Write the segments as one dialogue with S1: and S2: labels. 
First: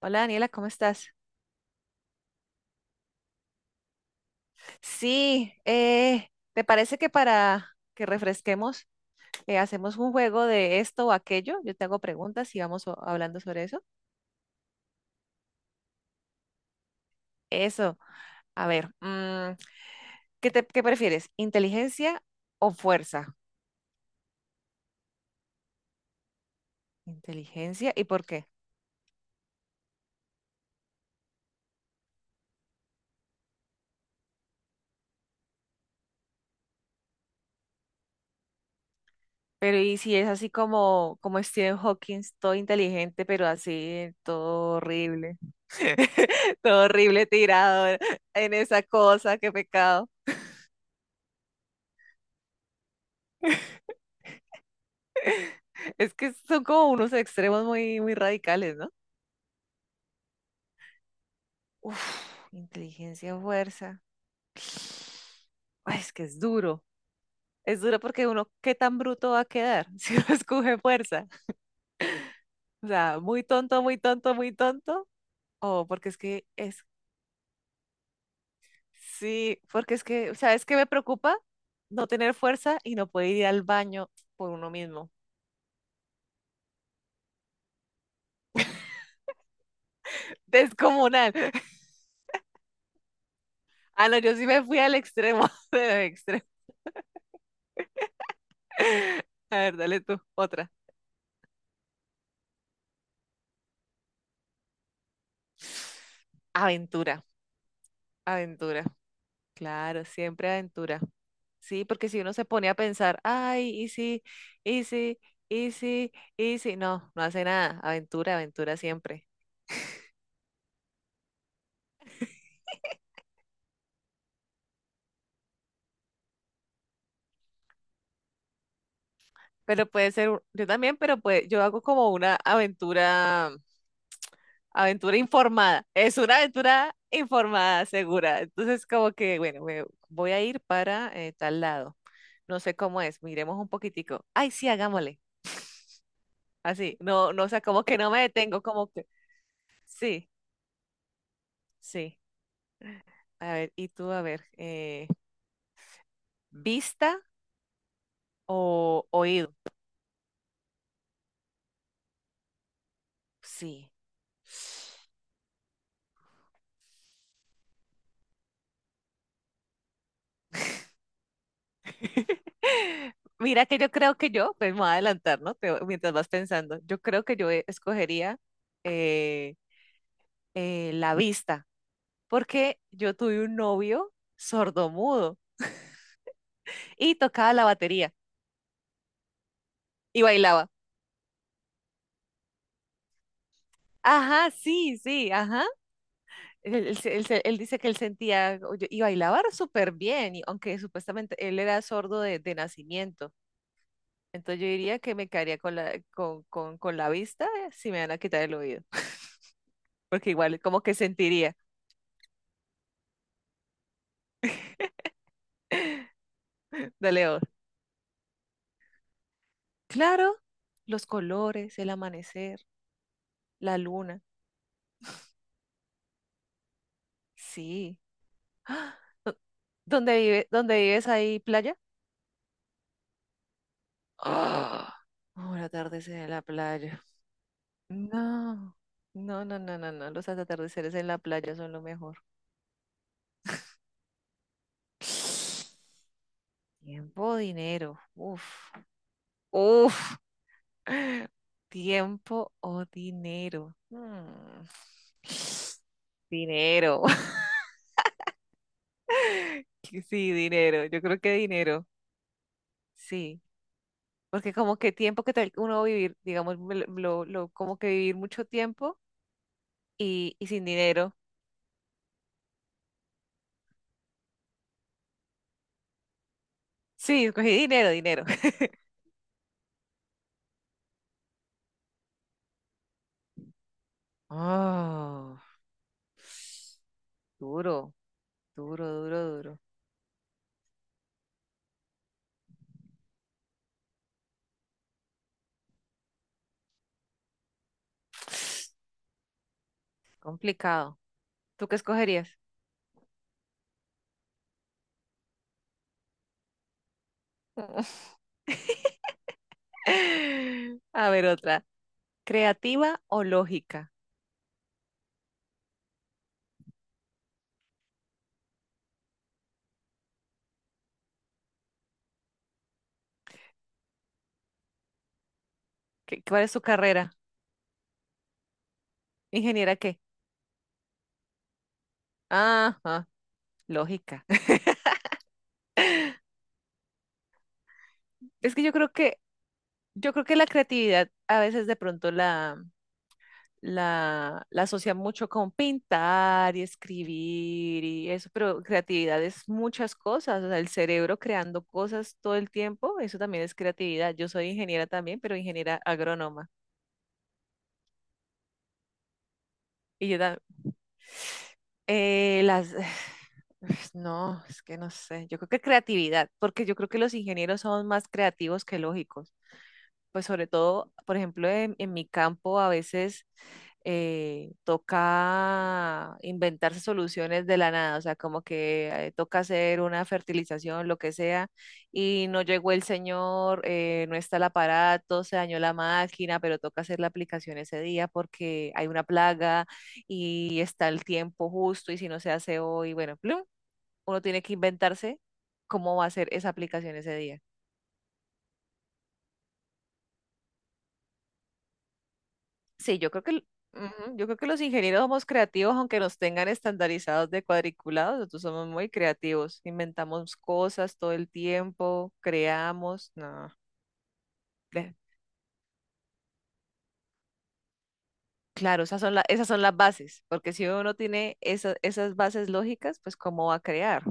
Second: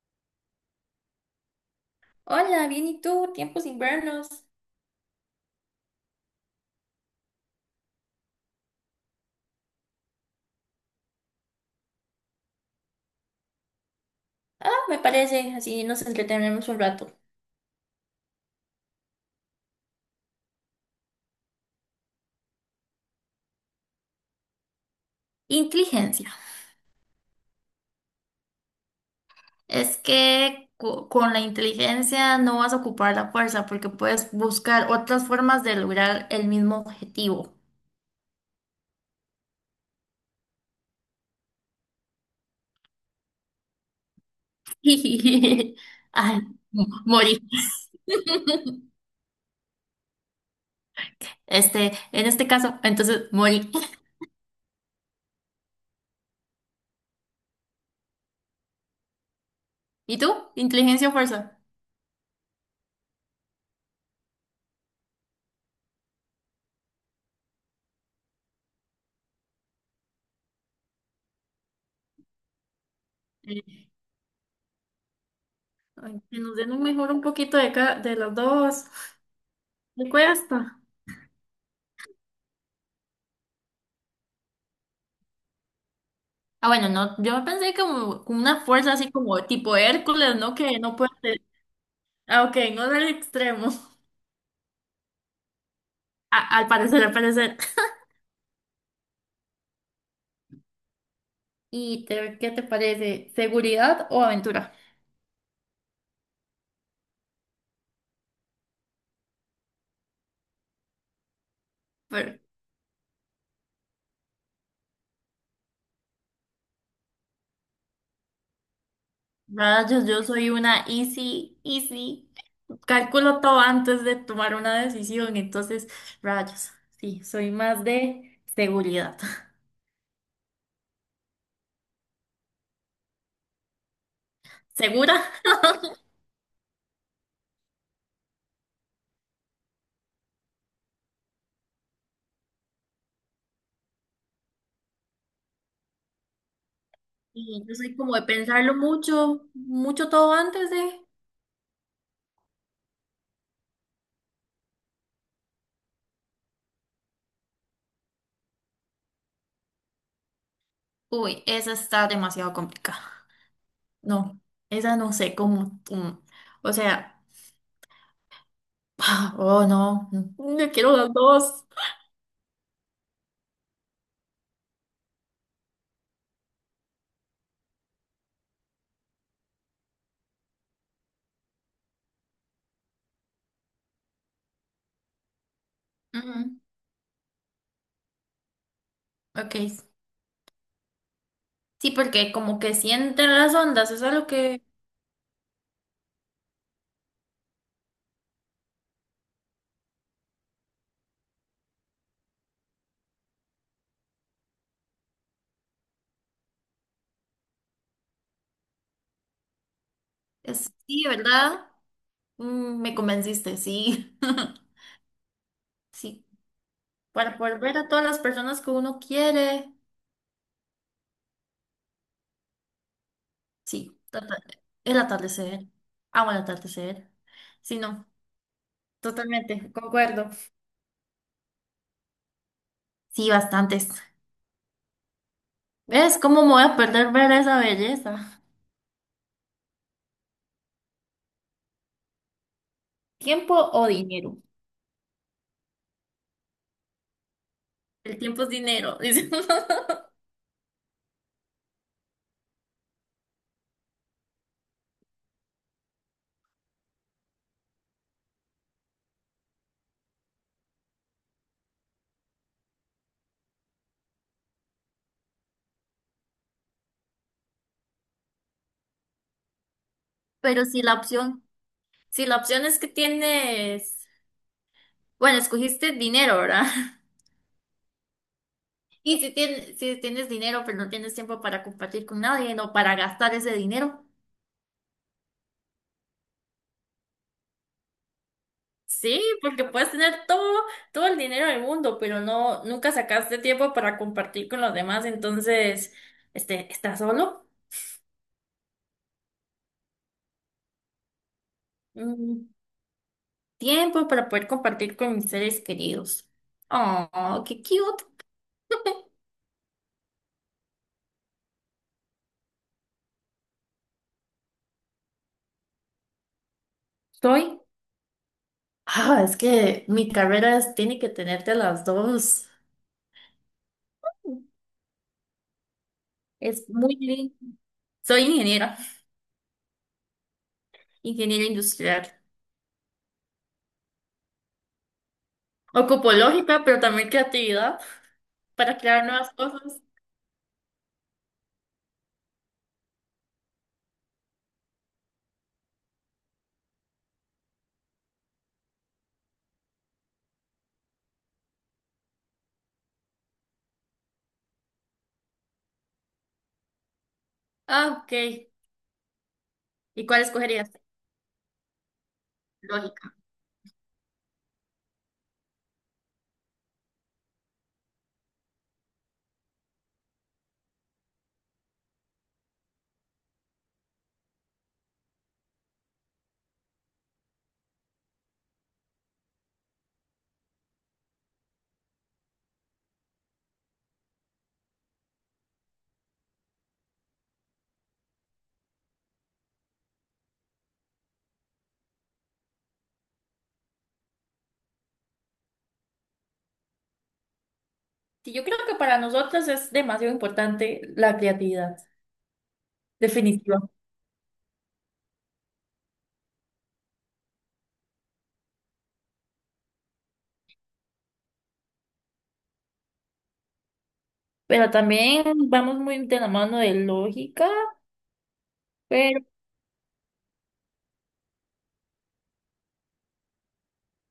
S1: Hola Daniela, ¿cómo estás?
S2: Hola, bien, ¿y tú? Tiempos invernos.
S1: Sí, ¿te parece que para que refresquemos, hacemos un juego de esto o aquello? Yo te hago preguntas y vamos hablando sobre eso.
S2: Ah, me parece, así nos entretenemos un rato.
S1: Eso, a ver, ¿qué prefieres? ¿Inteligencia o fuerza?
S2: Inteligencia.
S1: Inteligencia, ¿y por qué?
S2: Es que con la inteligencia no vas a ocupar la fuerza porque puedes buscar otras formas de lograr el mismo objetivo.
S1: Pero ¿y si es así como, como Stephen Hawking, todo inteligente, pero así, todo horrible,
S2: Ay,
S1: todo horrible
S2: morí.
S1: tirado en esa cosa, qué pecado?
S2: Este, en este caso, entonces morí.
S1: Es que son como unos extremos muy, muy radicales, ¿no?
S2: ¿Y tú? ¿Inteligencia o fuerza?
S1: Uf, inteligencia, fuerza. Ay, es que es duro. Es duro porque uno, ¿qué tan bruto va a quedar si uno escoge fuerza? O sea, muy tonto,
S2: Eh,
S1: muy tonto, muy tonto. O porque es
S2: Ay, que
S1: que
S2: nos den un
S1: es,
S2: mejor un poquito de, de las dos.
S1: sí, porque es
S2: Me
S1: que, ¿sabes qué
S2: cuesta.
S1: me preocupa? No tener fuerza y no poder ir al baño por uno mismo.
S2: Ah, bueno, no, yo pensé como con una fuerza así como tipo Hércules, ¿no? Que no puede
S1: Descomunal.
S2: ser. Ah, ok, no del extremo.
S1: Ah, no, yo sí me fui al extremo, del extremo.
S2: Al parecer, al parecer.
S1: A ver, dale tú, otra.
S2: ¿Y qué te parece? ¿Seguridad o aventura?
S1: Aventura, aventura. Claro, siempre aventura. Sí, porque si uno
S2: Pero,
S1: se pone a pensar, ay, y sí, y sí, y sí, y sí, no, no hace nada. Aventura, aventura siempre.
S2: rayos, yo soy una easy, easy. Calculo todo antes de tomar una decisión, entonces, rayos. Sí, soy más de seguridad.
S1: Pero puede ser, yo también, pero pues yo hago como una aventura, aventura
S2: ¿Segura?
S1: informada. Es una aventura informada, segura. Entonces, como que, bueno, me voy a ir para tal lado. No sé cómo es, miremos un poquitico. Ay, sí, hagámosle. Así, no, no, o sea,
S2: Y yo
S1: como que
S2: soy
S1: no
S2: como
S1: me
S2: de
S1: detengo,
S2: pensarlo
S1: como que,
S2: mucho, mucho
S1: sí,
S2: todo antes de...
S1: sí. A ver, y tú, a ver, ¿vista o oído?
S2: Uy, esa está demasiado complicada.
S1: Sí.
S2: No, esa no sé cómo. O sea, oh no, no quiero las dos.
S1: Mira que yo creo que yo, pues me voy a adelantar, ¿no? Mientras vas pensando, yo creo que yo escogería eh, la vista, porque yo tuve un novio sordomudo
S2: Ujú.
S1: y tocaba la batería
S2: Ok.
S1: y bailaba.
S2: Sí, porque como que sienten las ondas, es algo
S1: Ajá,
S2: que
S1: sí, sí, ajá. Él, él dice que él sentía oye, y bailaba súper bien, y aunque supuestamente él era sordo de nacimiento. Entonces yo diría que me quedaría con la vista si me van a quitar el oído, porque igual
S2: es,
S1: como que
S2: sí,
S1: sentiría.
S2: ¿verdad? Mm, me convenciste, sí. Sí,
S1: Dale
S2: para
S1: otro.
S2: poder ver a todas las personas que uno quiere.
S1: Claro, los colores, el amanecer, la
S2: Sí,
S1: luna.
S2: el atardecer. Amo el atardecer. Sí,
S1: Sí.
S2: no,
S1: ¡Ah! ¿Dó-
S2: totalmente,
S1: ¿Dónde
S2: concuerdo.
S1: vives ahí, playa?
S2: Sí, bastantes.
S1: ¡Ah! Oh, atardecer
S2: ¿Ves
S1: en la
S2: cómo me voy a
S1: playa.
S2: perder ver esa belleza?
S1: No, no, no, no, no, no. Los atardeceres en la playa son lo mejor.
S2: ¿Tiempo o dinero?
S1: Tiempo, dinero.
S2: El tiempo es
S1: Uf,
S2: dinero, dice.
S1: uf. Tiempo o dinero. Hmm, dinero. Sí, dinero. Yo creo que dinero. Sí. Porque como que tiempo que tal uno va a vivir, digamos, me lo- como que vivir mucho tiempo y sin
S2: Pero si la
S1: dinero.
S2: opción, si la opción es que tienes, bueno, escogiste dinero, ¿verdad?
S1: Sí, escogí dinero, dinero.
S2: Y si tienes, si tienes dinero, pero no tienes tiempo para compartir con nadie, no para gastar ese dinero.
S1: Oh, duro, duro, duro,
S2: Sí,
S1: duro.
S2: porque puedes tener todo, todo el dinero del mundo, pero no, nunca sacaste tiempo para compartir con los demás, entonces, este, ¿estás solo?
S1: Complicado. ¿Tú qué escogerías?
S2: Mm, tiempo para poder compartir con mis seres queridos. Oh, qué cute.
S1: A ver, otra. ¿Creativa o lógica?
S2: Soy. Ah, es que mi carrera tiene que tenerte a las dos.
S1: ¿Cuál es su
S2: Es muy
S1: carrera?
S2: lindo. Soy ingeniera,
S1: ¿Ingeniera qué?
S2: ingeniera industrial.
S1: Ajá, lógica.
S2: Ocupo lógica, pero también creatividad
S1: Es que yo
S2: para
S1: creo
S2: crear
S1: que,
S2: nuevas cosas.
S1: yo creo que la creatividad a veces de pronto la asocia mucho con pintar y escribir y eso, pero creatividad es muchas cosas, o sea, el cerebro creando cosas todo el tiempo, eso también es creatividad. Yo soy ingeniera también, pero ingeniera agrónoma.
S2: Ah, ok. ¿Y
S1: Y yo
S2: cuál escogerías?
S1: también, las,
S2: Lógica.
S1: no, es que no sé, yo creo que creatividad, porque yo creo que los ingenieros son más creativos que lógicos. Pues sobre todo, por ejemplo, en mi campo a veces toca inventarse soluciones de la nada, o sea, como que toca hacer una fertilización, lo que sea, y no llegó el señor, no está el aparato, se dañó la máquina, pero toca hacer la aplicación ese día porque hay una plaga y está el tiempo justo y si no se hace hoy, bueno, plum, uno tiene que inventarse cómo va a ser esa aplicación ese día.
S2: Sí, yo creo que para nosotros es demasiado importante la creatividad,
S1: Sí, yo creo que, el-
S2: definitiva.
S1: ujú, yo creo que los ingenieros somos creativos, aunque nos tengan estandarizados de cuadriculados, nosotros somos muy creativos, inventamos cosas todo el tiempo, creamos, no.
S2: Pero
S1: ve-
S2: también vamos muy de la mano de lógica,
S1: Claro, esas son
S2: pero
S1: esas son las bases, porque si uno no tiene esas bases lógicas, pues ¿cómo va a crear?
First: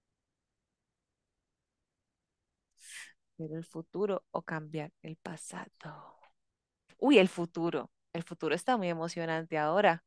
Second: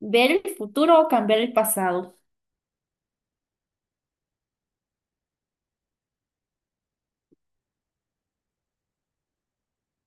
S2: ver el futuro o cambiar el pasado.
S1: Ver el futuro o cambiar el pasado. Uy, el futuro. El futuro está muy emocionante ahora.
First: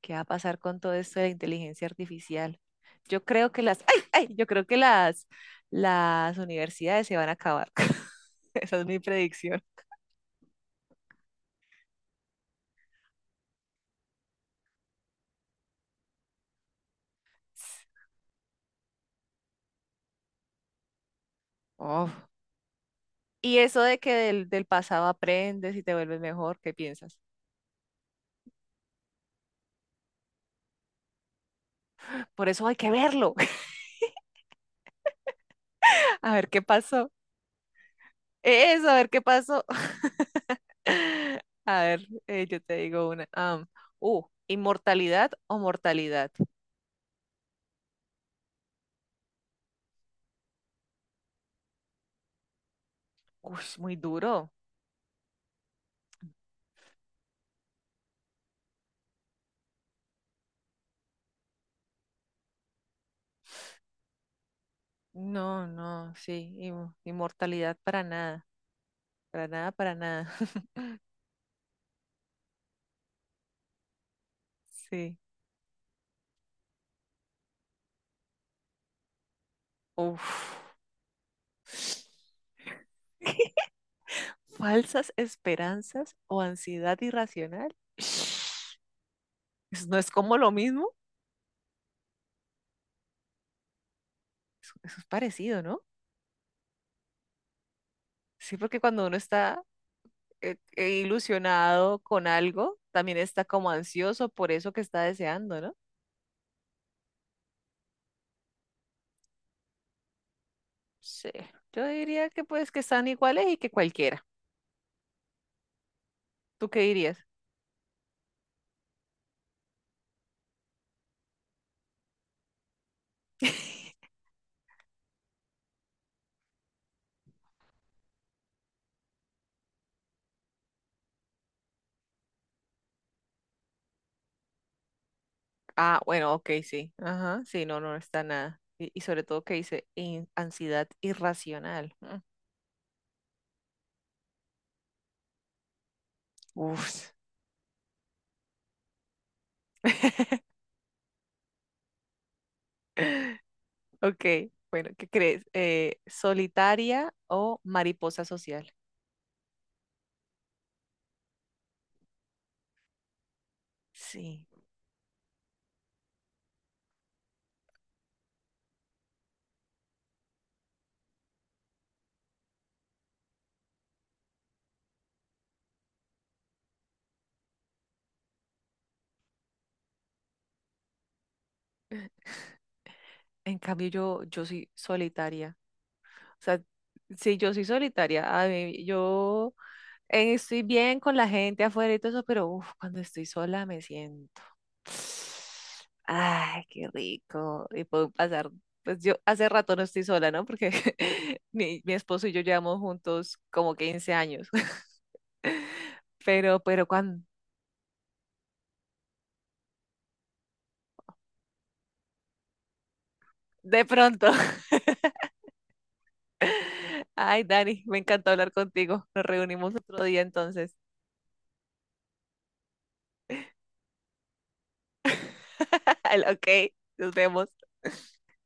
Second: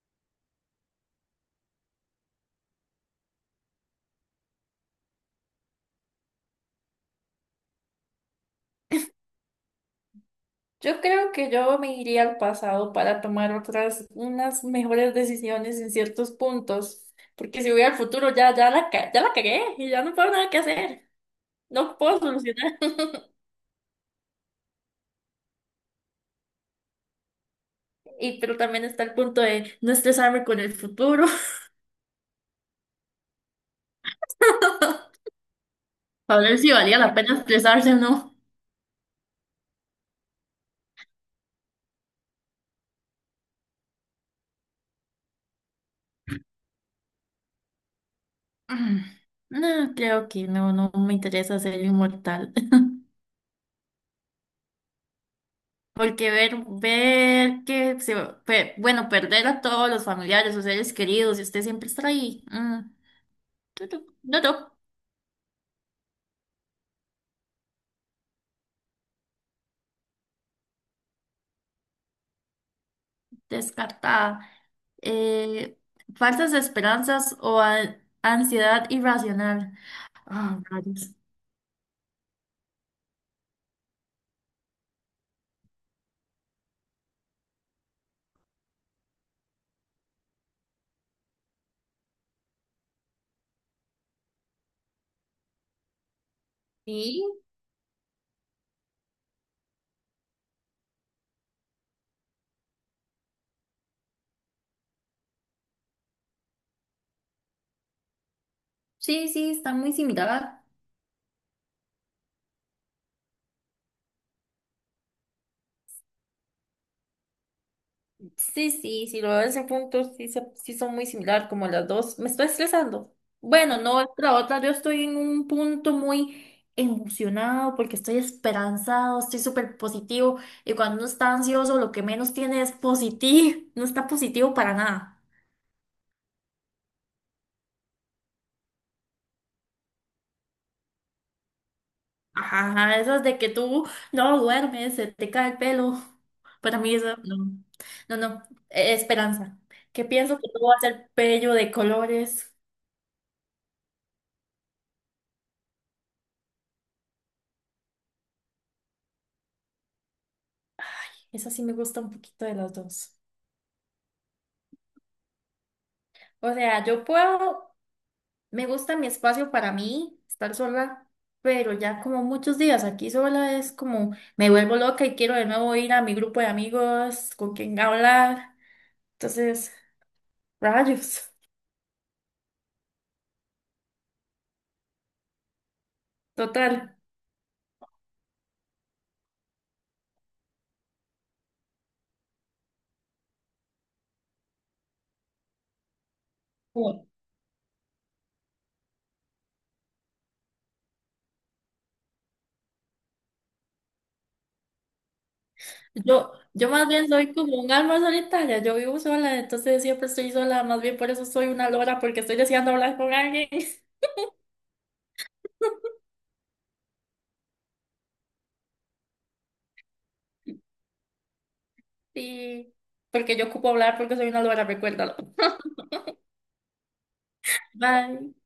S1: ¿Qué va a pasar con todo esto de la inteligencia artificial? Yo creo que las universidades se van a acabar. Esa es mi predicción.
S2: Yo creo que yo me iría al pasado para tomar otras, unas mejores decisiones en ciertos puntos, porque si voy al futuro ya, ya la, ya la cagué y ya no puedo nada que hacer, no
S1: Oh.
S2: puedo solucionar.
S1: Y eso de que del pasado aprendes y te vuelves mejor, ¿qué piensas?
S2: Y pero también está el punto de no estresarme con el futuro,
S1: Por eso hay que verlo, a
S2: para
S1: ver
S2: ver
S1: qué
S2: si valía
S1: pasó.
S2: la pena estresarse o no.
S1: Eso, a ver qué pasó. A ver, yo te digo una. ¿Inmortalidad o mortalidad?
S2: Mm, no, creo que no, no me interesa ser inmortal.
S1: Uy, muy duro.
S2: Porque ver, bueno, perder a todos los familiares o seres queridos y usted siempre estar ahí. Mm. Tutup, tutup,
S1: No, no, sí, inmortalidad para nada. Para nada, para nada.
S2: descartada.
S1: Sí.
S2: Eh, Falsas esperanzas o ansiedad irracional. Ah,
S1: Uf.
S2: rayos.
S1: Falsas esperanzas o ansiedad irracional. Eso no es como lo mismo. Eso es parecido, ¿no?
S2: Sí,
S1: Sí, porque cuando uno está ilusionado con algo, también está como ansioso por eso que está deseando, ¿no?
S2: sí, sí, está muy similar.
S1: Sí. Yo diría que pues que están iguales y que cualquiera. ¿Tú qué dirías?
S2: Sí, sí, si lo ves en puntos, sí, sí son muy similar, como las dos. Me estoy estresando. Bueno, no, es que la otra, yo estoy en un punto muy emocionado porque estoy esperanzado, estoy súper positivo. Y cuando uno está ansioso, lo que menos tiene es positivo, no está positivo para nada.
S1: Ah, bueno, ok, sí. Ajá, sí, no, no está nada. Y sobre todo que dice ansiedad irracional. Mm,
S2: Ajá, esas de que tú no duermes, se te cae el pelo. Para mí
S1: uf.
S2: eso, no, no, no, esperanza. Que pienso que tú vas a ser bello de colores.
S1: Ok, bueno, ¿qué crees? ¿Solitaria o mariposa social?
S2: Esa sí me gusta un poquito de las dos.
S1: Sí,
S2: O sea, yo puedo, me gusta mi espacio para mí, estar sola, pero ya como muchos días aquí sola es como me vuelvo loca y quiero de nuevo ir a mi grupo de amigos con quien hablar. Entonces, rayos,
S1: en cambio yo, yo soy solitaria. O sea,
S2: total.
S1: sí, yo soy solitaria. A mí, yo estoy bien con la gente afuera y todo eso, pero uf, cuando estoy sola me siento. Ay, qué rico. Y puedo pasar, pues yo hace rato no estoy sola, ¿no? Porque mi esposo y yo llevamos juntos como 15 años.
S2: Yo, yo
S1: Pero
S2: más bien
S1: cuando,
S2: soy como un alma solitaria, yo vivo sola, entonces siempre estoy sola, más bien por eso soy una lora, porque estoy deseando hablar con alguien.
S1: de pronto. Ay, Dani, me encantó hablar contigo. Nos reunimos otro día entonces.
S2: Sí, porque yo ocupo hablar porque soy una lora, recuérdalo.
S1: Ok, nos vemos.
S2: Bye.